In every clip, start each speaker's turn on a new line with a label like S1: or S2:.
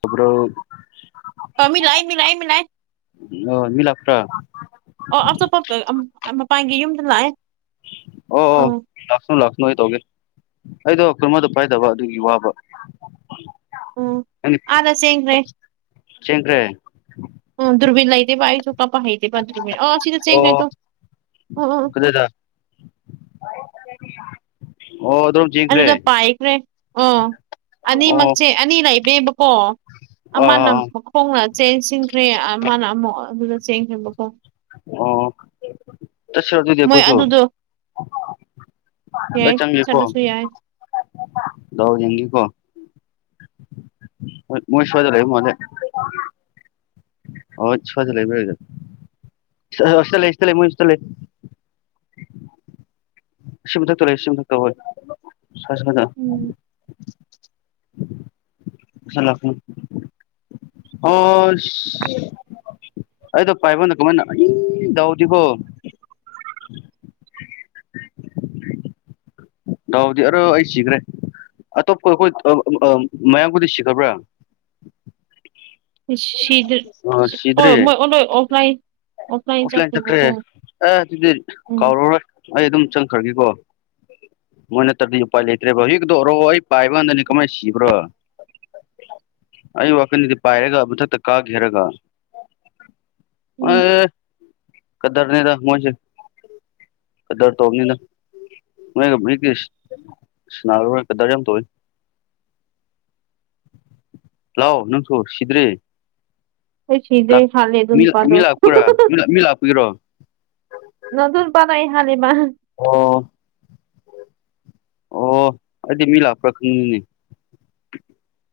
S1: ꯇꯕ꯭ꯔꯣ
S2: ꯑꯥ ꯃꯤꯂꯥꯏ ꯃꯤꯂꯥꯏ ꯃꯤꯂꯥꯏ
S1: ꯃꯤ ꯂꯥꯛꯄ꯭ꯔꯥ
S2: ꯑꯥ [unintelligible] ꯑꯝ ꯃꯄꯟꯒꯤ ꯌꯨꯝꯗ ꯂꯥꯛꯑꯦ
S1: ꯑꯣ ꯑꯣ ꯂꯥꯛꯁꯅꯣ ꯂꯥꯛꯁꯅꯣ ꯑꯩ ꯇꯧꯒꯦ ꯑꯩꯗꯣ ꯈꯨꯔꯃꯗꫭ ꯄꯥꯏꯗꯕ ꯑꯗꯨꯒꯤ ꯋꯥꯕ [inaudible]
S2: ꯎꯝ ꯑꯥꯗ ꯆꯦꯟꯈ꯭ꯔꯦ
S1: ꯆ°ꯟꯈꯔ°
S2: ꯗꯔꫭꯕꯤꯟ ꯂꯩꯇꯦꯕ ꯑꯩꯁꯨ ꯗꯥꯞꯄ ꯍꯩꯇ°ꯕ ꯑꯗꯨꯗꯒꯤꯑꯥ ꯁꯤꯗ ꯆꯦꯡꯈ꯭ꯔꯦ
S1: ꯑꯣ
S2: ꯇꯨ
S1: ꯀꯗꯥꯏꯗ ꯑꯣ ꯑꯗꯣ
S2: ꯑꯗꯨꯗ ꯄꯥꯏꯈ꯭ꯔꯦ ꯑꯣ
S1: ꯑꯣ
S2: ꯑꯅꯤꯃꯛꯁꯦ ꯑꯅꯤ ꯂꯩꯕꯦꯕꯀꯣ
S1: ꯑꯥ
S2: ꯑꯃꯅ
S1: ꯑꯥ ꯑꯥ
S2: ꯃꯈꯣꯡꯅ ꯆꯦꯟꯁꯤꯟꯈ꯭ꯔꯦ ꯑꯃꯅ ꯑꯃꯨꯛ ꯑꯗꯨꯗ ꯆꯦꯟꯈ꯭ꯔꯦꯕꯀꯣ
S1: ꯑꯣ [unintelligible]
S2: ꯃꯣꯏ
S1: ꯑꯩꯈꯣꯢꯁꯨ
S2: ꯑꯗꯨꯗꯣ ꯌꯥꯏ
S1: ꯑꯩ ꯆꯪꯒꯦꯀꯣ
S2: ꯆꯠꯂꯁꯨ ꯌꯥꯏ
S1: ꯗꯥꯎ ꯌꯦꯡꯒ°ꯀꯣ ꯃꯣꯢ ꯃꯣꯢ ꯁ꯭ꯋꯥꯢꯗ ꯂꯩꯕ ꯃꯜꯂꯤ ꯑꯣꯢ ꯁ꯭ꯋꯥꯢꯗ ꯂꯩꯕ [inaudible] ꯁꯥ ꯍꯥ ꯁꯤꯗ ꯂꯩ ꯁꯤꯗ ꯂꯩ ꯃꯣꯢ ꯁꯤꯗ ꯂꯩ ꯁꯤ ꯃꯊꯛꯇ ꯂꯩ ꯁꯤ ꯃꯊꯛꯇ ꯍꯣꯢ ꯁ꯭ꯋꯥꯢ ꯁ꯭ꯋꯥꯢꯗ
S2: ꯎꯝ
S1: [inaudible] ꯃꯁꯥ ꯂꯥꯛꯀꯅꯤ ꯑꯣꯁ ꯑꯩꯗꯣ ꯄꯥꯏꯕꯝꯗ ꯀꯃꯥꯏꯅ ꯑꯅꯤ ꯇꯧꯗꯦꯀꯣ [inaudible] ꯗꯥꯎꯗꯤ ꯑꯔꯣ ꯑꯩ ꯁꯤꯈ꯭ꯔꯦ ꯑꯇꯣꯞꯄ ꯑꯩꯈꯣꯏ ꯑꯥ ꯑꯥ ꯃꯌꯥꯝꯕꯨꯗꯤ ꯁꯤꯈꯕ꯭ꯔꯥ
S2: ꯁꯤꯗ꯭ꯔꯤ
S1: ꯑ ꯁꯤꯗ꯭ꯔꯤ
S2: ꯑꯣꯏ ꯃꯣꯏ ꯑꯣꯂꯣꯏ ꯑꯣꯐꯂꯥꯏꯟ
S1: ꯑꯣꯐꯂꯥꯏꯟ ꯆꯠꯈ꯭ꯔꯦ ꯑꯦ ꯑꯗꯨꯗꯤ
S2: ꯎꯝ
S1: ꯀꯥꯎꯔꯔꯣꯏ ꯑꯩ ꯑꯗꯨꯝ ꯆꯪꯈ꯭ꯔꯒꯦꯀꯣ ꯃꯣꯏ ꯅꯠꯇ꯭ꯔꯗꯤ ꯎꯄꯥꯏ ꯂꯩꯇ꯭ꯔꯦꯕ ꯍꯣꯖꯤꯛꯀꯤꯗꯣ ꯑꯣꯔꯣ ꯑꯩ ꯄꯥꯏꯕ ꯀꯥꯟꯗꯅꯤ ꯀꯃꯥꯏꯟ ꯁꯤꯕ꯭ꯔ ꯑꯩ ꯋꯥꯈꯟꯗꯗꯤ ꯄꯥꯏꯔꯒ ꯃꯨꯊꯠ ꯇ ꯀꯥꯗ꯭ꯔꯤ ꯍꯥꯏꯔꯒ
S2: ꯎꯝ
S1: ꯑꯦ ꯀꯗꯔꯅꯤꯗ ꯃꯣꯏꯖꯦ ꯀꯗꯔ ꯇꯧꯕꯅꯤꯗ ꯃꯣꯏꯒ [unintelligible] ꯁꯅꯥꯔꯔꯣꯏ ꯀꯗꯔ ꯌꯥꯝ ꯇꯧꯋꯤ ꯂꯥꯎ ꯅꯪꯁꯨ‌ ꯁꯤꯗ꯭ꯔꯤ
S2: ꯑꯩ ꯁꯤꯗ꯭ꯔꯤ
S1: ꯂꯥꯛ
S2: ꯍꯥꯠꯂꯦ ꯑꯗꯨ
S1: ꯃꯤ ꯃꯤ
S2: ꯅꯨꯄꯥꯗꯣ
S1: ꯂꯥꯛꯄ꯭ꯔꯥ ꯃꯤ ꯃꯤ ꯂꯥꯛꯄꯒꯤꯔꯣ
S2: ꯃꯗꯨ ꯅꯨꯄꯥꯗꯣ ꯑꯩ ꯍꯥꯠꯂꯦ ꯃꯥ
S1: ꯑꯣ ꯑꯣ ꯑꯩꯗꯤ ꯃꯤ ꯂꯥꯛꯄ꯭ꯔꯥ ꯈꯟꯕꯅꯤꯅꯦ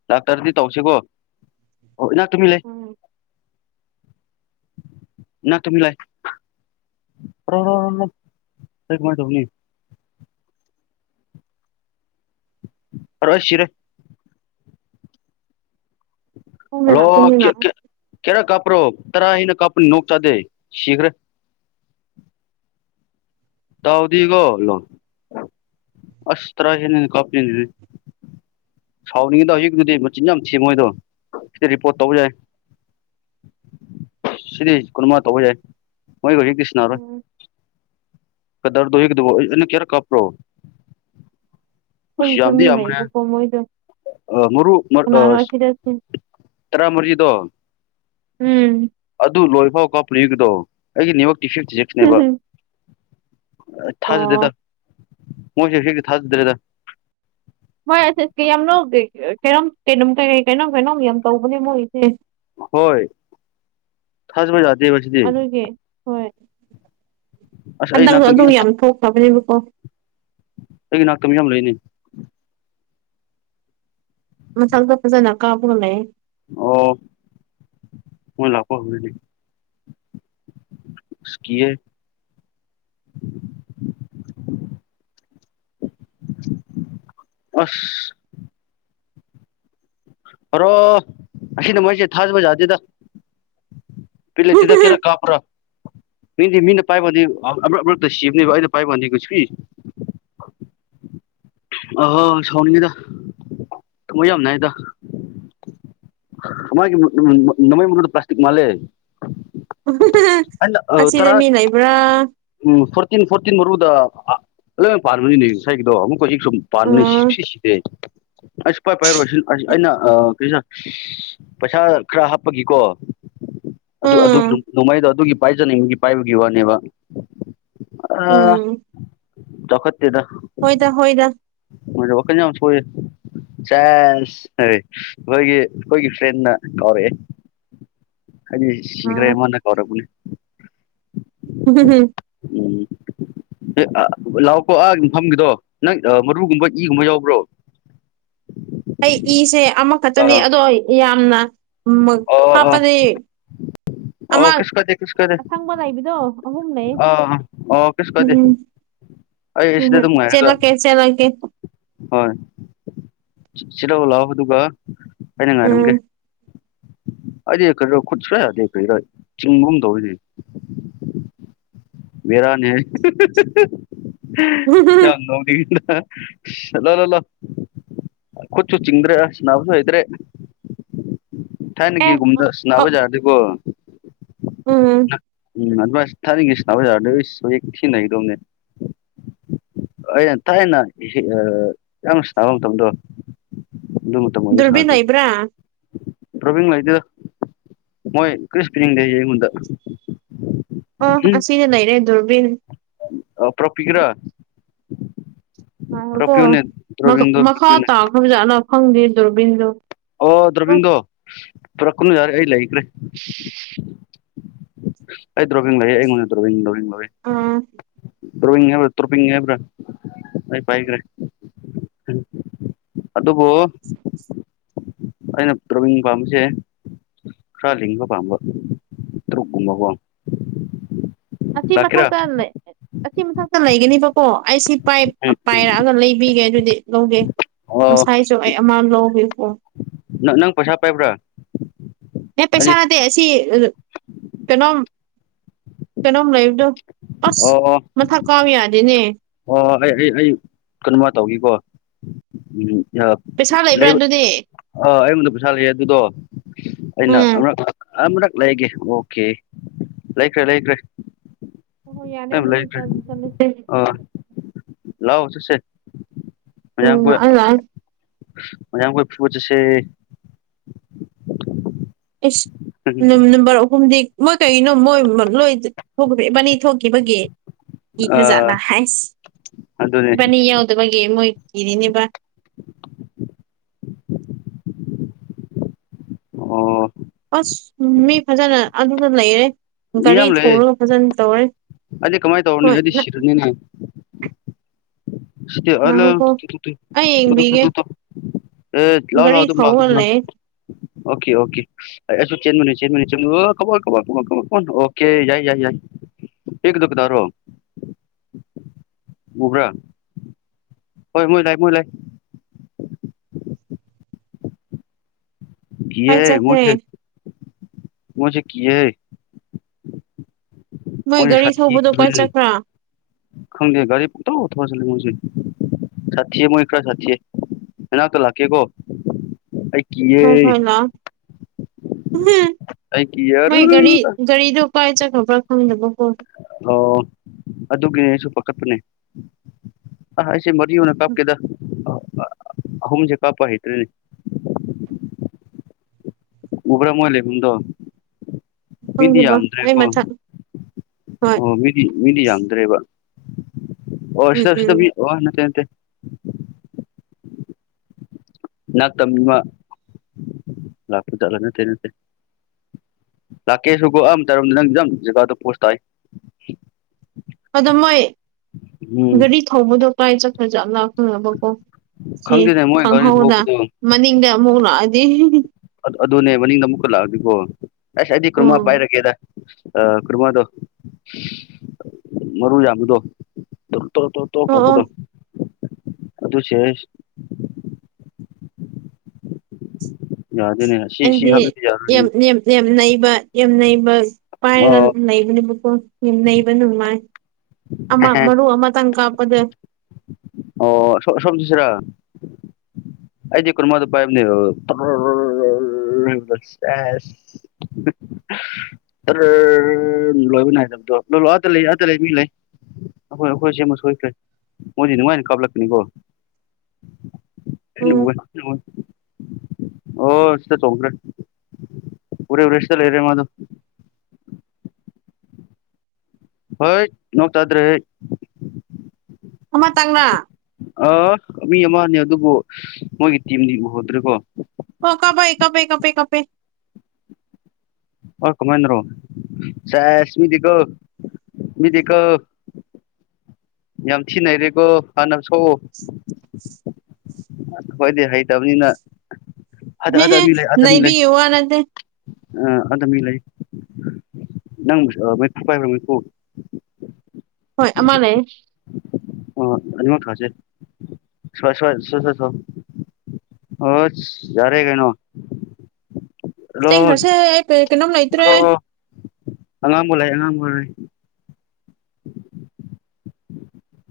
S1: ꯂꯥꯛꯇ꯭ꯔꯗꯤ ꯇꯧꯁꯤꯀꯣ ꯑꯣ ꯏꯅꯥꯛꯇ ꯃꯤ ꯂꯩ
S2: ꯎꯝ
S1: ꯏꯅꯥꯛꯇ ꯃꯤ ꯂꯩ ꯑꯣ ꯑꯩ ꯑꯗꯨꯃꯥꯏ ꯇꯧꯕꯅꯤ ꯑꯔꯥ ꯑꯩ ꯁꯤꯔꯦ
S2: ꯈꯣꯡꯅ
S1: ꯍꯜꯂꯣ
S2: ꯂꯥꯛꯇꯣꯏꯅꯦꯕ
S1: ꯀꯌꯥ ꯀꯌꯥ ꯀꯌꯥꯔꯛ ꯀꯥꯞꯄ꯭ꯔꯣ ꯇꯔꯥ ꯑꯩꯅ ꯀꯥꯞꯄꯅꯤ ꯅꯣꯛ ꯆꯥꯗꯦ ꯁꯤꯈꯔꯦ ꯇꯥꯎꯗꯤꯒꯣ ꯂꯣ ꯑꯁ ꯇꯔꯥ ꯍꯦꯟꯅ ꯀꯞꯄꯤꯅꯤꯅꯦ ꯁꯥꯎꯅꯤꯡꯉꯤꯗ ꯍꯧꯖꯤꯛꯀꯤꯗꯨꯗꯤ ꯃꯆꯤꯟ ꯌꯥꯝ ꯊꯤ ꯃꯣꯏꯗꯣ ꯁꯤꯗ ꯔꯤꯄꯣꯔꯠ ꯇꯧ ꯌꯥꯏ ꯁꯤꯗꯤ ꯀꯨꯟꯅꯃꯥ ꯇꯧꯕ ꯌꯥꯏ ꯃꯣꯏ ꯍꯧꯖꯤꯛꯇꯤ ꯁꯤꯅꯔꯣꯏ
S2: ꯎꯝ
S1: ꯀꯗꯔꯗꯨꯌꯦ ꯀꯤꯗꯨꯕꯨ‌ ꯑꯩ ꯅꯪ ꯀꯌꯥꯔꯛ ꯀꯞꯄ꯭ꯔꯣ ꯑꯁ
S2: ꯑꯩꯁꯨ
S1: ꯌꯥꯝꯗꯤ
S2: ꯃꯤ
S1: ꯌꯥꯝꯕꯅꯤꯍꯦ
S2: ꯂꯩꯕꯀꯣ ꯃꯣꯏꯗꯣ
S1: ꯑ ꯃꯔꯨꯞ ꯃꯥ
S2: ꯀꯅꯥꯅꯣ
S1: ꯑꯥꯁ
S2: ꯑꯁꯤꯗ
S1: ꯇꯔꯥ ꯃꯔꯤꯗꯣ
S2: ꯎꯝ
S1: ꯑꯗꯨ ꯂꯣꯏꯐꯥꯎ ꯀꯥꯞꯄꯔꯦ ꯑꯩꯒꯤꯗꯣ ꯑꯩꯒꯤ ꯅꯦꯠꯋꯥꯛꯇꯤ ꯐꯤꯐꯗꯦꯛꯁꯅꯦꯕ ꯑ ꯊꯥꯖꯗꯦꯗ
S2: ꯑꯣ
S1: ꯃꯣꯏꯁꯤ ꯍꯧꯖꯤꯛꯇꯤ ꯊꯥꯖꯗ꯭ꯔꯦꯗ
S2: ꯍꯣꯏ ꯑꯁ ꯑꯁꯀꯥ ꯌꯥꯝ ꯂꯧꯗꯦ ꯑ ꯀꯩꯅꯣꯝ ꯀꯩꯅꯣꯝ ꯀꯩ ꯀꯩꯅꯣꯝ ꯀꯩꯅꯣꯝ ꯌꯥꯝ ꯇꯧꯕꯅꯦ ꯃꯣꯏꯁꯦ
S1: ꯍꯣꯏ ꯊꯥꯖꯕ ꯌꯥꯗꯦꯕ ꯁꯤꯗꯤ
S2: ꯑꯗꯨꯒꯤ ꯍꯣꯏ
S1: ꯑꯁ ꯑꯩ
S2: ꯍꯟꯗꯛꯁꯨ
S1: ꯅꯥꯛꯇ ꯃꯤ
S2: ꯑꯗꯨꯝ ꯌꯥꯝ ꯊꯣꯛꯈ꯭ꯔꯕꯅꯦꯕꯀꯣ
S1: ꯑꯩꯒꯤ ꯅꯥꯛꯇ ꯃꯤ ꯌꯥꯝ ꯂꯩꯅꯦ
S2: ꯃꯊꯛꯗ ꯐꯖꯅ ꯀꯥꯞꯄꯥꯒ ꯂꯩ
S1: ꯑꯣ ꯃꯣꯏ ꯂꯥꯛꯄ ꯍꯧꯔꯗꯤ ꯑꯁ ꯀꯤꯌꯦ ꯑꯁ ꯑꯔꯣ ꯑꯁꯤ ꯅꯥꯃꯣꯏꯁꯦ ꯊꯥꯖꯕ ꯌꯥꯗꯦꯗ ꯄꯤꯠ ꯂꯩꯇꯦꯗ ꯀꯌꯥꯔꯛ ꯀꯥꯞꯄꯔꯥ ꯃꯤꯗꯤ ꯃꯤꯅ ꯄꯥꯏꯕꯗꯤ ꯑꯃꯔꯛ ꯑꯃꯔꯛꯇ ꯁꯤꯕꯅꯦꯕ ꯑꯩꯅ ꯄꯥꯏꯕꯀꯟꯗꯤ ꯀꯩꯁꯨꯁꯤ ꯑꯣ ꯍꯣ ꯁꯥꯎꯅꯤꯡꯉꯤꯗ ꯊꯃꯣꯏ ꯌꯥꯝ ꯅꯥꯏꯗ ꯊꯃꯥꯏꯒꯤ ꯃꯥ ꯃꯥ ꯃꯃꯩ ꯃꯔꯨꯗꯣ ꯄ꯭ꯂꯥꯁꯇꯤꯛ ꯃꯥꯜꯂꯦ ꯑꯩꯅ
S2: ꯑꯁꯤꯗ
S1: ꯇꯔꯥ
S2: ꯃꯤ ꯂꯩꯕꯔꯥ
S1: ꯎꯝ ꯐꯣꯔꯇꯤꯟ ꯐꯣꯔꯇꯤꯟ ꯃꯔꯨꯗ ꯑꯥ‌ ꯂꯣꯏ ꯄꯥꯟꯕꯅꯤꯅꯦ ꯉꯁꯥꯏꯒꯤꯗꯣ ꯑꯃꯨꯛ ꯀꯣꯏꯒꯤ ꯁꯨꯝ ꯄꯥꯟꯕꯅꯤ
S2: ꯎꯝ
S1: ꯁꯨꯛꯁꯤ ꯁꯤꯗꯦ ꯑꯩ ꯁꯨꯛꯄꯥꯏ ꯄꯥꯏꯔꯣꯏ ꯁꯤ ꯑꯁ ꯑꯩꯅ ꯑꯥ ꯀꯔꯤꯔ ꯄꯩꯁꯥ ꯈꯔ ꯍꯥꯞꯄꯒꯤꯀꯣ ꯑꯗꯨ ꯑꯗꯨꯒꯤ
S2: ꯎꯝ
S1: ꯅꯣꯡꯃꯩꯗꯣ ꯑꯗꯨꯒꯤ ꯄꯥꯏꯖꯅꯤꯡꯕꯒꯤ ꯄꯥꯏꯕꯒꯤ ꯋꯥꯅꯦꯕ ꯑꯥ
S2: ꯎꯝ
S1: ꯆꯥꯎꯈꯠꯇꯦꯗ
S2: ꯍꯣꯏꯗ ꯍꯣꯏꯗ
S1: ꯃꯣꯏꯗꯣ ꯋꯥꯈꯟ ꯌꯥꯝ ꯁꯣꯏꯌꯦ ꯆꯦꯁ ꯑꯩ ꯑꯩꯈꯣꯏꯒꯤ ꯑꯩꯈꯣꯏꯒꯤ ꯐ꯭ꯔꯦꯟꯅ ꯀꯧꯔꯛꯑꯦ ꯍꯥꯏꯗꯤ ꯁꯤꯈ꯭ꯔꯦ
S2: ꯎꯝ
S1: ꯃꯥꯅ ꯀꯧꯔꯛꯄꯅꯦ
S2: [unintelligible]
S1: ꯎꯝ ꯑꯦ ꯑꯥ ꯂꯥꯛꯀꯣ ꯑꯥ ꯃꯐꯝꯒꯤꯗꯣ ꯅꯪ ꯃꯔꯨꯒꯨꯝꯕ ꯏꯒꯨꯝꯕ ꯌꯥꯎꯕ꯭ꯔꯣ
S2: ꯑꯩ ꯏ ꯁꯦ ꯑꯃꯈꯛꯇꯅꯤ
S1: ꯑꯥ
S2: ꯑꯗꯣ ꯌꯥꯝꯅ ꯎꯃꯛ
S1: ꯑꯣ ꯑꯣ
S2: ꯍꯥꯞꯄꯗꯤ
S1: ꯑꯣ
S2: ꯑꯃ
S1: ꯀꯩꯁꯨ ꯀꯥꯏꯗꯦ ꯀꯩꯁꯨ ꯀꯥꯏꯗꯦ
S2: ꯑꯁꯪꯕ ꯂꯩꯕꯗꯣ ꯑꯍꯨꯝ ꯂꯩꯌꯦ
S1: ꯑꯥ ꯑꯣ ꯀꯩꯁꯨ ꯀꯥꯏꯗꯦ
S2: ꯎꯝ
S1: ꯑꯩ
S2: ꯎꯝ
S1: ꯁꯤꯗ
S2: ꯍꯣꯏ
S1: ꯑꯗꯨꯝ ꯉꯥꯏꯔꯒ
S2: ꯆꯦꯂꯛꯀꯦ ꯆꯦꯂꯛꯀꯦ
S1: ꯍꯣꯏ ꯁꯤ ꯂꯧ ꯂꯥꯛꯑꯣ ꯑꯗꯨꯒ ꯑꯩꯅ
S2: ꯎꯝ
S1: ꯉꯥꯏꯔꯝꯒꯦ ꯑꯩꯗꯤ ꯀꯔꯤꯅꯣ ꯈꯨꯠ ꯁꯨꯛꯌꯥ ꯌꯥꯗꯦ ꯀꯩꯔ ꯆꯤꯡꯕꯒꯨꯝ ꯇꯧꯋꯤꯅꯦ ꯕꯦꯔꯥꯅꯤ ꯍꯩꯠ ꯌꯥꯝ ꯅꯣꯛꯅꯤꯡꯗꯔꯥ ꯂꯥꯎ ꯂꯥꯎ ꯂꯥꯎ ꯈꯨꯠꯁꯨ ꯆꯤꯡꯗ꯭ꯔꯦ ꯑꯁ ꯅꯥꯕꯁꯨ ꯍꯩꯇ꯭ꯔꯦ
S2: ꯑꯦ
S1: ꯊꯥꯢꯅꯒꯤꯒꯨꯝꯗꯁ
S2: ꯑ
S1: ꯅꯥꯕ ꯌꯥꯗꯦꯀꯣ
S2: ꯎꯝ
S1: ꯎꯝ ꯑꯗꯨꯃꯥꯢ ꯊꯥꯢꯅꯒꯤꯁ ꯅꯥꯕ ꯌꯥꯥꯔꯗꯤ ꯏꯁ ꯍꯧꯖꯤꯛ ꯊꯤꯅ ꯅꯩꯒꯗꯧꯕꯅꯦ ꯑꯩꯅ ꯊꯥꯏꯅ ꯑꯥ ꯌꯥꯝ ꯁꯥꯟꯅꯕ ꯃꯇꯝꯗꯣ ꯑꯗꯨ ꯃꯇꯝ ꯑꯣꯢꯕ
S2: ꯗꯨꯔꯕꯤꯟ
S1: ꯁꯥꯔꯗꯤ
S2: ꯂꯩꯕ꯭ꯔꯥ
S1: ꯗ꯭ꯔꯣꯕꯤꯡ ꯂꯩꯇꯦꯗ ꯃꯣꯏ ꯀ꯭ꯔꯤꯁꯨ ꯄꯤꯅꯤꯡꯗꯦ ꯑꯩꯉꯣꯟꯗ
S2: ꯑꯣ ꯑꯁꯤꯗ ꯂꯩꯔꯦ ꯗꯨꯨꯔꯕꯤꯟ
S1: ꯑꯥ ꯄꯣꯔꯛꯄꯤꯒꯦꯔꯥ
S2: ꯉꯥꯢꯈꯣꯀꯣ ꯃꯥ ꯃꯈꯥ
S1: ꯄꯤꯌꯨꯅꯦ
S2: ꯇꯥꯈ꯭ꯔꯕꯖꯥꯠꯂꯥ ꯈꯪꯗꯦ ꯗꯣꯔꯕꯤꯟꯗꯣ
S1: ꯑꯣ ꯗ꯭ꯔꯣꯕꯤꯟꯗꯣ ꯄꯨꯔꯛꯀꯅꯨ ꯌꯥꯔꯦ ꯑꯩ ꯂꯩꯈ꯭ꯔꯦ ꯑꯩ ꯗ꯭ꯋꯣꯕꯤꯡ ꯂꯩꯌꯦ ꯑꯩꯉꯣꯟꯗ ꯗ꯭ꯔꯣꯕꯤꯟ ꯗ꯭ꯔꯣꯕꯤꯟ ꯗ꯭ꯔꯣꯕꯤꯟ
S2: ꯑꯥ
S1: ꯗ꯭ꯔꯣꯕꯤꯡ ꯍꯥꯏꯕ꯭ꯔꯥ ꯇ꯭ꯔꯣꯄꯤꯡ ꯍꯥꯏꯕ꯭ꯔꯥ ꯑꯩ ꯄꯥꯏꯈꯔꯦ ꯑꯗꯨꯕꯨ ꯑꯩꯅ ꯇ꯭ꯔꯣꯕꯤꯡ ꯄꯥꯝꯕꯁꯦ ꯈ꯭ꯔꯥ ꯂꯤꯡꯕ ꯄꯥꯝꯕ ꯇ꯭ꯔꯨꯛ ꯀꯨꯝꯕ ꯀꯣ
S2: ꯑꯁꯤ ꯃꯊꯛꯇ ꯂꯩ ꯑꯁꯤ ꯃꯊꯛꯇ ꯂꯩꯒꯅꯤꯕꯣ ꯀꯣ ꯑꯩꯁꯤ ꯄꯥꯏ
S1: ꯎꯝ ꯎꯝ
S2: ꯄꯥꯏꯔꯛꯑꯥꯒ ꯂꯩꯕꯤꯒꯦ ꯑꯗꯨꯗꯤ ꯂꯧꯒꯦ
S1: ꯑꯣ
S2: ꯉꯁꯥꯏꯁꯨ ꯑꯩ ꯑꯃ ꯂꯧꯋꯤꯀꯣ
S1: ꯅꯥ ꯅꯪ ꯄꯩꯁꯥ ꯄꯥꯏꯕ꯭ꯔꯥ
S2: ꯑꯦ
S1: ꯑꯩ
S2: ꯄꯩꯁꯥ ꯅꯠꯇꯦ ꯑꯁꯤ ꯑꯥ ꯀꯩꯅꯣꯝ ꯀꯩꯅꯣꯝ ꯂꯩꯕꯗꯣ ꯑꯁ ꯃꯊꯛ ꯀꯥꯕ ꯌꯥꯗꯦꯅꯦ
S1: ꯍꯣꯏ ꯍꯣꯏ ꯑꯩ ꯑꯩ ꯑꯩ ꯀꯩꯅꯣꯃ ꯇꯧꯈꯤꯀꯣ ꯎꯝ ꯑꯥ
S2: ꯄꯩꯁꯥ ꯂꯩꯕ꯭ꯔꯥ
S1: ꯂꯩꯕ
S2: ꯑꯗꯨꯗꯤ
S1: ꯑꯥ ꯑꯩꯉꯣꯟꯗ ꯄꯩꯁꯥ ꯂꯩꯌꯦ ꯑꯗꯨꯗꯣ ꯑꯩꯅ
S2: ꯎꯝ
S1: ꯑꯃꯔꯛ ꯑꯃꯨꯔꯛ ꯂꯩꯒꯦ ꯑꯣꯀꯦ ꯂꯩꯈ꯭ꯔꯦ ꯂꯩꯈ꯭ꯔꯦ
S2: ꯍꯣ ꯍꯣꯏ ꯌꯥꯔꯦ ꯑꯗꯨꯗꯤ ꯆ [unintelligible] ꯇꯦꯠ
S1: ꯂꯥꯎ ꯆꯠꯁꯦ ꯃꯌꯥꯝ
S2: ꯎꯝ
S1: ꯈꯣꯢ
S2: ꯑꯩ
S1: ꯃꯌꯥꯝ ꯈꯣꯢ ꯐꯨꯕ ꯆꯠꯁꯦ
S2: ꯏꯁ ꯅꯝ ꯅꯝꯕꯔ ꯑꯍꯨꯝꯗꯤ ꯃꯣꯏ ꯀꯩꯅꯣ ꯃꯣꯏ ꯅꯣꯏ ꯊꯣꯛꯈꯔꯦ ꯢꯕꯅꯤ ꯊꯣꯛꯈꯤꯕꯒꯤ
S1: ꯑꯥ
S2: ꯀꯤꯈ꯭ꯔꯖꯥꯠꯂ ꯍꯥꯏꯁ
S1: ꯑꯗꯨꯅꯦ
S2: ꯏꯕꯥꯅꯤ ꯌꯥꯎꯗꯕꯒꯤ ꯃꯣꯏ ꯀꯤꯔꯤꯅꯦꯕ
S1: ꯑꯣ
S2: ꯑꯁ ꯃꯤ ꯐꯖꯅ ꯑꯗꯨꯗ ꯂꯩꯔꯦ
S1: ꯃꯤ
S2: ꯒꯥꯔꯤ
S1: ꯌꯥꯝ ꯂꯩꯌꯦ
S2: ꯊꯧꯔꯒ ꯐꯖꯅ ꯇꯧꯔꯦ
S1: ꯑꯩꯗꯤ ꯀꯃꯥꯏꯅ ꯇꯧꯔꯅꯤ
S2: ꯍꯣꯏ
S1: ꯑꯩꯗꯤ
S2: ꯅ
S1: ꯁꯤꯔꯅꯤꯅꯦ ꯁꯤ ꯑꯂ
S2: ꯉꯥꯏꯈꯣꯀꯣ
S1: ꯇꯨ ꯇꯨ ꯇꯨ
S2: ꯑꯩ ꯌꯦꯡꯕꯤꯒꯦ
S1: [unintelligible] ꯑꯦ ꯂꯥꯎ ꯂꯥꯎ
S2: ꯒꯥꯔꯤ
S1: ꯑꯗꯨꯝ ꯂꯥꯎ
S2: ꯊꯧꯔꯒ
S1: ꯗꯨꯝ ꯂꯥꯎ
S2: ꯂꯩꯌꯦ
S1: ꯑꯣꯀꯦ ꯑꯣꯀꯦ ꯑꯩ ꯑꯩꯁꯨ ꯆꯦꯟꯕꯅꯤ ꯆꯦꯟꯕꯅꯤ ꯆꯦꯟꯕꯅꯤ ꯑꯣ ꯈꯃꯣꯟ ꯈꯃꯣꯟ ꯈꯃꯣꯟ ꯈꯃꯣꯟ ꯈꯃꯣꯟ ꯑꯣꯀꯦ ꯌꯥꯏ ꯌꯥꯏ ꯌꯥꯏ ꯑꯦꯛꯗꯨ ꯀꯅꯥꯔꯣ ꯎꯕ꯭ꯔꯥ ꯍꯣꯏ ꯃꯣꯏ ꯂꯥꯛꯑꯦ ꯃꯣꯏ ꯂꯥꯛꯑꯦ
S2: ꯀꯥꯏ
S1: ꯀꯤꯌꯦ
S2: ꯆꯠꯈ꯭ꯔꯦ
S1: ꯃꯣꯢꯁꯦ ꯃꯣꯢꯁꯦ ꯀꯤꯌꯦ
S2: ꯃꯣꯏ
S1: ꯃꯣꯢꯁꯦ
S2: ꯒꯥꯔꯤ
S1: ꯁꯥꯊꯤ
S2: ꯊꯧꯕꯗꯣ ꯀꯥꯏ
S1: ꯎꯝ
S2: ꯆꯠꯈ꯭ꯔꯥ
S1: ꯈꯪꯗ° ꯒꯥꯔꯤ ꯄꯪꯊꯧ ꯊꯧꯖꯤꯜꯂꯤ ꯃꫭꯏꯁꯤ ꯁꯥꯊꯤꯌ° ꯃꯣꯏ ꯈꯔ ꯁꯥꯊꯤꯌ° ꯅꯅꯥꯛꯇ ꯂꯥꯛꯀꯦꯀꯣ ꯑꯩ ꯀꯤꯌꯦ
S2: ꯍꯣꯏ ꯍꯣꯏ ꯂꯥꯛꯑꫭ
S1: ꯑꯩ ꯀꯤꯌꯦ
S2: ꯃꯥꯏ ꯒꯥꯔꯤ
S1: ꯑꯔꯔꯔ
S2: ꯒꯥꯔꯤꯗꯨ ꯀꯥꯏ ꯆꯠꯈ꯭ꯔꯕ꯭ꯔ ꯈꯪꯗꯕꯀꯣ
S1: ꯑꯣ ꯑꯗꯨꯒꯤꯅꯦ ꯑꯩꯁꯨ ꯄꯥꯈꯠꯄꯅꯦ ꯑꯥ ꯑꯩꯁꯦ ꯃꯔꯤ ꯑꫭꯏꯅ ꯀꯥꯞꯀꯦꯗ ꯑꯍꯨꯝꯁꯦ ꯀꯥꯞꯄ ꯍꯩꯇ꯭ꯔꯦꯅꯦ ꯎꯕ꯭ꯔ ꯃꫭꯏ ꯂꯩꯕꯝꯗꫭ ꯃꯤꯗꯤ
S2: ꯈꯪꯗꯕ ꯑꯩ
S1: ꯌꯥꯝꯗ꯭ꯔ°ꯀꫭ
S2: ꯃꯊꯛ ꯍꯣꯏ
S1: ꯑꯣ ꯃꯤ ꯃꯤ ꯃꯤꯗꯤ ꯌꯥꯝꯗ꯭ꯔꯦꯕ ꯑꯣ
S2: ꯎꯝ
S1: ꯁꯤꯗ ꯁꯤꯗ
S2: ꯎꯝ
S1: ꯃꯤ ꯑꫭ ꯅꯠꯇꯦ ꯅꯠꯇꯦ ꯅꯥꯛꯇ ꯃꯤꯃ ꯂꯥꯛꯇ꯭ꯔꯤꯖꯥꯠꯂ ꯅꯠꯇꯦ ꯅꯠꯇꯦ ꯂꯥꯛꯀꯦꯁꯨꯀꯣ ꯑꯝꯇꯔꯝꯗ ꯅꯪ ꯖꯒꯥꯗꯣ ꯄꯣꯁ ꯇꯥꯏ
S2: ꯑꯗꫭ ꯃꯣꯏ
S1: ꯎꯝ
S2: ꯒꯥꯔꯤ ꯊꯧꯕꯗꯣ ꯀꯥꯏ ꯆꯠꯈ꯭ꯔꯖꯥꯠꯂ ꯈꯪꯉꯕꯀꯣ ꯁꯤ
S1: ꯈꯪꯗꯦꯅꯦ ꯃꯣꯏ ꯒꯥꯔꯤ
S2: ꯈꯪꯍꯧꯗ
S1: ꯊꯧꯕꯗꯣ
S2: ꯃꯅꯤꯡꯗ ꯑꯃꯨꯛ ꯂꯥꯛꯑꯗꯤ
S1: ꯑꯁ ꯑꯗꯨꯅꯦ ꯃꯅꯤꯡꯗ ꯑꯃꯨꯛꯀ ꯂꯥꯛꯑꯗꯤꯀꯣ ꯑꯁ ꯑꯩꯗꯤ ꯀꯔꯝꯃ
S2: ꯎꯝ
S1: ꯄꯥꯏꯔꯒꯦꯗ ꯑꯥ ꯀ꯭ꯔꯃꯥꯗꯣ ꯃꯔꯨ ꯌꯥꯝꯕꯗꯣ ꯇꫭ ꯇꫭ ꯇꫭ
S2: ꯑꯣ ꯑꯣ
S1: ꯇꯣꯛꯈ꯭ꯔꯕꯗꯣ ꯑꯗꯣ ꯁ°ꯔꯤꯌꯁ ꯌꯥꯗꯣꯏꯅꯦ ꯁꯤ ꯁꯤ
S2: ꯑꯩꯗꯤ
S1: ꯍꯥꯞꯔꯗꯤ
S2: ꯌꯥꯝ
S1: ꯌꯥꯗꫭꯏꯅꯦ
S2: ꯌꯥꯝ ꯌꯥꯝ ꯅꯩꯕ ꯌꯥꯝ ꯅꯩꯕ ꯄꯥꯏꯔꯒ
S1: ꯑꯣ
S2: ꯅꯩꯕꯅꯦꯕꯀꯣ ꯌꯥꯝ ꯅꯩꯕ ꯅꯨꯡꯉꯥꯏ ꯑꯃ ꯃꯔꯨ ꯑꯃꯇꯪ ꯀꯥꯞꯄꯗ
S1: ꯑꯣ ꯑꯁꫭꯝ ꯑꯁꫭꯝ ꯆꯠꯁꯤꯔ ꯑꯩꯗꯤ ꯀꯔꯃꯗꯨ ꯄꯥꯏꯕꯅ°ꯕ ꯇꫭꯔꯔꯔꯔꯔꯔꯔ ꯆ°ꯁ [unintelligible] ꯑꯔꯔꯔꯔꯔꯔ ꯂꫭꯏꯕ ꯅꯥꯏꯗꯕꯗꫭ ꯗꫭ ꯑꯥꯗ ꯂꯩ ꯑꯥꯗ ꯂꯩ ꯃꯤ ꯂꯩ ꯑꯩꯈꯣꯏ ꯑꯩꯈꯣꯏ ꯁꯦꯝꯃ ꯁꯣꯏꯈ꯭ꯔꯦ ꯃꯣꯏꯗꯤ ꯑꯗꯨꯃꯥꯏꯅ ꯀꯥꯞꯂꯛꯀꯅꯤꯀꯣ ꯑꯩꯅ
S2: ꯎꯝ
S1: ꯎꯏꯑ° ꯑꯩꯅ ꯎꯏꯑꯦ ꯑꯣ ꯁꯤꯗ ꯆꯣꯡꯈ꯭ꯔꯦ ꯎꯔꯦ ꯎꯔ° ꯁꯤꯗ ꯂꯩꯔ° ꯃꯥꯗꫭ ꯍꯥꯏꯠ ꯅꯣꯡꯇꯥꯗ꯭ꯔꯦ ꯍ°
S2: ꯑꯃꯇꯪꯅ
S1: ꯑꯥ ꯃꯤ ꯑꯃꯅꯤ ꯑꯗꯨꯕꯨ ꯃꯣꯏꯒꯤ ꯇꯤꯝꯗꯤ ꯎꯍꯧꯗ꯭ꯔꯦꯀꯣ꯫
S2: ꯑꯣ ꯀꯄꯛꯑ° ꯀꯥꯞꯄꯦ ꯀꯥꯞꯄ° ꯀꯥꯞꯄ°
S1: ꯑꯣ ꯀꯃꯥꯏꯅꯔꯣ ꯆ°ꯁ ꯃꯤꯗꯤ ꯀꯣ ꯃꯤꯗꯤꯀꯣ ꯌꯥꯝꯊꯤ ꯅꯩꯔꯦꯀꯣ ꯍꯥꯟꯅ ꯁꯣ
S2: [unintelligible]
S1: ꯑꯈꯣꯏꯗꯤ ꯍꯩꯇꯕꯅꯤꯅ [unintelligible] ꯑ ꯑꯥꯗ
S2: ꯅꯩꯕꯤꯒꯤ ꯋꯥ ꯅꯠꯇꯦ
S1: ꯃꯤ ꯂꯩ ꯅꯪ ꯃꯩꯐꯨ ꯄꯥꯏꯕ꯭ꯔꯥ ꯃꯩꯐꯨ
S2: ꯍꯣꯏ ꯑꯃ ꯂꯩꯌ°꯫
S1: ꯑꯣ ꯑꯅꯤꯃꯛ ꯊꯥꯁꯦ ꯁ꯭ꯋꯥꯏ ꯁ꯭ꯋꯥꯏ [unintelligible] ꯑꯁ ꯌꯥꯔꯦ ꯀꯩꯅꯣ ꯔꯣ
S2: ꯆꯦꯟꯈ꯭ꯔꯁꯦ ꯑꯩ ꯀꯩ- ꯀꯩꯅꯣꯝ ꯂꯩꯇ꯭ꯔꯦ
S1: ꯔꯣ ꯑꯉꯥꯡꯕ ꯂꯩ ꯑꯉꯥꯡꯕ ꯂꯩ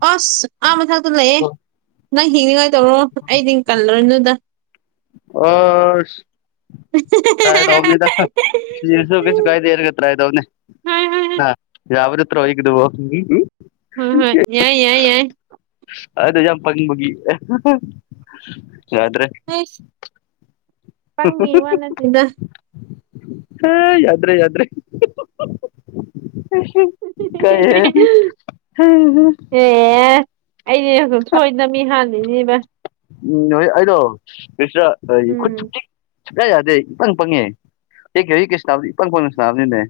S2: ꯑꯁ ꯑꯥ ꯃꯊꯛꯇ ꯂꯩꯑꯦ ꯅꯪ ꯍ°ꯛꯅꯤꯡꯉꯥꯏ ꯇꯧꯔꯣ ꯑꯩꯗꯤ ꯇꯜꯂꯅꯨꯗ
S1: ꯑꯁ ꯇ꯭ꯔꯥꯏ ꯇꯧꯕꯅꯤꯗ꯫ ꯁꯤꯔꯁꯨ ꯀꯩꯁꯨ ꯀꯥꯏꯗ° ꯑꯗꯨꯒ ꯇ꯭ꯔꯥꯏ ꯇꯧꯕꯅ°꯫
S2: ꯍꯣꯏ ꯍꯣꯏ ꯍꯣꯏ
S1: ꯍꯥ ꯌꯥꯕ ꯅꯠꯇ꯭ꯔꫭ ꯑꯩꯒꯤꯗꯨꯕꫭ?
S2: ꯍꫭꯏ ꯍꫭꯏ ꯌꯥꯏ ꯌꯥꯏ ꯌꯥꯏ
S1: ꯑꯩꯗꫭ ꯌꯥꯝ ꯄꯪꯕꯒꯤ ꯌꯥꯗ꯭ꯔꯦ
S2: [unintelligible] ꯄꯪꯕꯒꯤ ꯋꯥ ꯅꯠꯇꯦꯗ
S1: [unintelligible] ꯍꯥ ꯌꯥꯗ꯭ꯔꯦ ꯌꯥꯗ꯭ꯔ°
S2: [unintelligible] ꯑꯦ ꯑꯩꯗꯤ ꯁꯣꯏꯗꯅ ꯃꯤ ꯍꯥꯟꯅꯤꯅꯦꯕ
S1: ꯎꯝ ꯅꯣꯏ ꯑꯩꯗꯣ [unintelligible] ꯈꯨꯠꯁꯨ
S2: ꯎꯝ
S1: ꯆꯤꯛ ꯁꯨꯛ ꯌꯥ ꯌꯥꯗꯦ ꯏꯄꯪ ꯄꯪꯉꯦ [unintelligible] ꯁꯥꯅꯕ ꯏꯄꯪ ꯄꯪꯅ ꯁꯥꯅꯕ ꯅꯤꯅꯦ꯫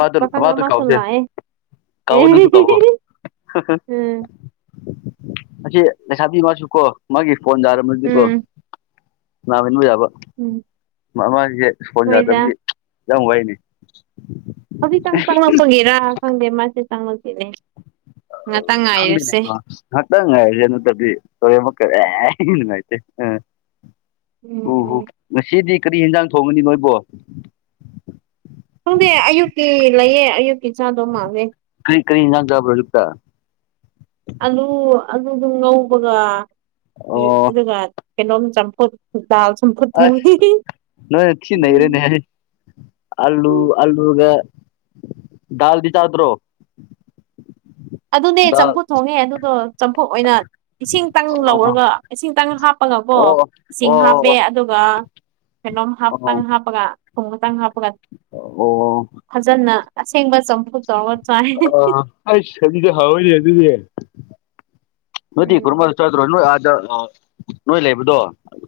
S2: ꯑꯁ ꯄꯥꯈꯪ
S1: ꯑꯃꯗꯨ
S2: ꯑꯃꯁꯨ
S1: ꯀꯧꯎꯁꯦ
S2: ꯂꯥꯛꯑꯦ
S1: ꯀꯧꯑꯣ ꯅꯪ ꯁꯨ ꯀꯧꯑꯣ꯫
S2: ꯎꯝ
S1: ꯑꯁꯤ ꯂꯩꯁꯥꯕꯤ ꯃꯥꯁꯨ ꯀꯣ ꯃꯥꯒꯤ ꯐꯣꯟ ꯌꯔꯝꯃꯗꯤ ꯀꯣ
S2: ꯎꯝ
S1: ꯅꯥꯍꯟꯕ ꯌꯥꯕ
S2: ꯎꯝ
S1: ꯃꯥ ꯃꯥꯒꯤ ꯐꯣꯟ
S2: ꯍꯣꯏꯗ
S1: ꯌꯥꯗꯕꯒꯤ ꯌꯥꯝ ꯋꯥꯏꯅꯦ
S2: ꯍꯧꯖꯤꯛꯇꯪ ꯆꯉꯛꯄꯒꯤꯔꯥ ꯈꯪꯗꯦ ꯃꯥꯁꯦ ꯆꯥꯡꯉꯛꯇꯦꯅꯦ꯫
S1: [unintelligible] ꯉꯍꯥꯛꯇꯪ ꯉꯥꯏꯑꯁꯦ ꯅꯠꯇꯗꯤ ꯍꯣꯔꯦꯟ ꯑꯃꯨꯛꯀ ꯑꯦ ꯅꯨꯡꯉꯥꯏꯇꯦ ꯑ ꯎ ꯍꯨ
S2: ꯎꯝ
S1: ꯉꯁꯤꯗꯤ ꯀꯔꯤ ꯌꯦꯟꯖꯥꯡ ꯊꯣꯡꯉꯅꯤ ꯅꯣꯏꯕꯣ?
S2: ꯈꯪꯗꯦ ꯑꯌꯨꯛꯀꯤ ꯂꯩꯌꯦ ꯑꯌꯨꯛꯀꯤ ꯆꯥꯗꯧ ꯃꯥꯜꯂꯦ꯫
S1: ꯀ꯭ꯔꯤ ꯀꯔꯤ ꯌꯦꯅꯥꯥꯡ ꯆꯕ꯭ꯔ ꯌꯨꯛꯇ?
S2: ꯑꯂꯨ ꯑꯂꯨꯗꯨ ꯉꯧꯕꯒ
S1: ꯑꯣ
S2: ꯑꯗꯨꯒ ꯀꯩꯅꯣꯝ ꯆꯝꯐꯨꯠ ꯗꯥꯜ ꯆꯝꯐꯨꯠ
S1: ꯑꯁ
S2: ꯊꯣꯡꯉꯦ
S1: ꯑꯂꯨꯥ ꯑꯥꯂꯨꯒ ꯗꯥꯜꯗꯤ ꯆꯥꯗ꯭ꯔꯣ?
S2: ꯑꯗꯨꯅꯦ
S1: ꯗꯥꯜ
S2: ꯆꯝꯐꯨꯠ ꯊꯣꯡꯉꯦ ꯑꯗꯨꯗꯣ ꯆꯝꯐꯨꯠ ꯑꯣꯏꯅ ꯏꯁꯤꯡꯇꯪ
S1: ꯑꯣ
S2: ꯂꯧꯔꯒ ꯏꯁꯤꯡꯇꯪ ꯍꯥꯞꯄꯒꯀꯣ
S1: ꯑꯣ
S2: ꯏꯁꯤꯡ ꯍꯥꯞꯄꯦ
S1: ꯑꯣ
S2: ꯑꯗꯨꯒ ꯀꯩꯅꯣꯝ
S1: ꯑꯣ
S2: ꯍꯥꯞ ꯇꯪ ꯍꯥꯄꯒ ꯊꯨꯝ ꯈꯤꯇꯪ ꯍꯥꯞꯄꯒ
S1: ꯑꯣ
S2: ꯐꯖꯅ ꯑꯁꯦꯡꯕ ꯆꯥꯝꯐꯨꯠ
S1: ꯑ ꯑꯁ ꯗꯨꯗꯤ ꯍꯥꯎꯋꯦ ꯑꯗꯨꯗꯤ ꯅꯣꯏꯗꯤ ꯀꯨꯔꯃꯥꯗ
S2: ꯎꯝ
S1: ꯆꯥꯗ꯭ꯔꯣ ꯅꯣꯏ ꯑꯥꯗ ꯅꯣꯏ ꯂꯩꯕꯗꯣ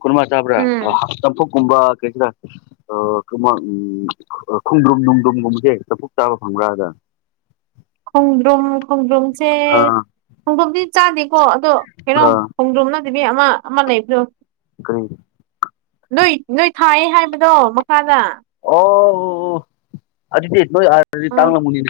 S1: ꯀꯔꯃꯥ ꯆꯥꯕ꯭ꯔꯥ
S2: ꯎꯝ
S1: ꯆꯝꯐꯨ ꯀꯨꯝꯕꯥ ꯀꯩꯁꯤꯔ ꯈꯣꯡꯗ꯭ꯔꯨꯝ ꯅꯨꯡꯗ꯭ꯔꯨꯝꯒꯨꯝꯕꯁꯦ ꯆꯐꯨꯠ ꯆꯥꯕ ꯐꯪꯕ꯭ꯔꯥ ꯑꯥꯗ
S2: ꯈꯣꯡꯗ꯭ꯔꯨꯝ ꯈꯣꯡꯗ꯭ꯔꯨꯝꯁꯦ
S1: ꯑꯥ
S2: ꯈꯣꯡꯗ꯭ꯔꯨꯝꯗꯤ ꯆꯥꯗꯦꯀꯣ ꯑꯗꯣ ꯀꯩꯅꯣꯝ
S1: ꯑꯥ
S2: ꯈꯣꯡꯗ꯭ꯔꯨꯝ ꯅꯠꯗꯕꯤ ꯑꯃ ꯑꯃ ꯂꯩꯕꯗꯣ
S1: ꯀꯔꯤ
S2: ꯅꯣꯏ ꯅꯣꯏ ꯊꯥꯏꯌꯦ ꯍꯥꯏꯕꯗꯣ ꯃꯈꯥꯗ
S1: ꯑꯣ ꯑꯗꯨꯗꯤ ꯅꯣꯏ ꯑꯗꯗꯤ
S2: ꯎꯝ
S1: ꯇꯥꯡꯂꯝꯒꯅꯤꯅꯦ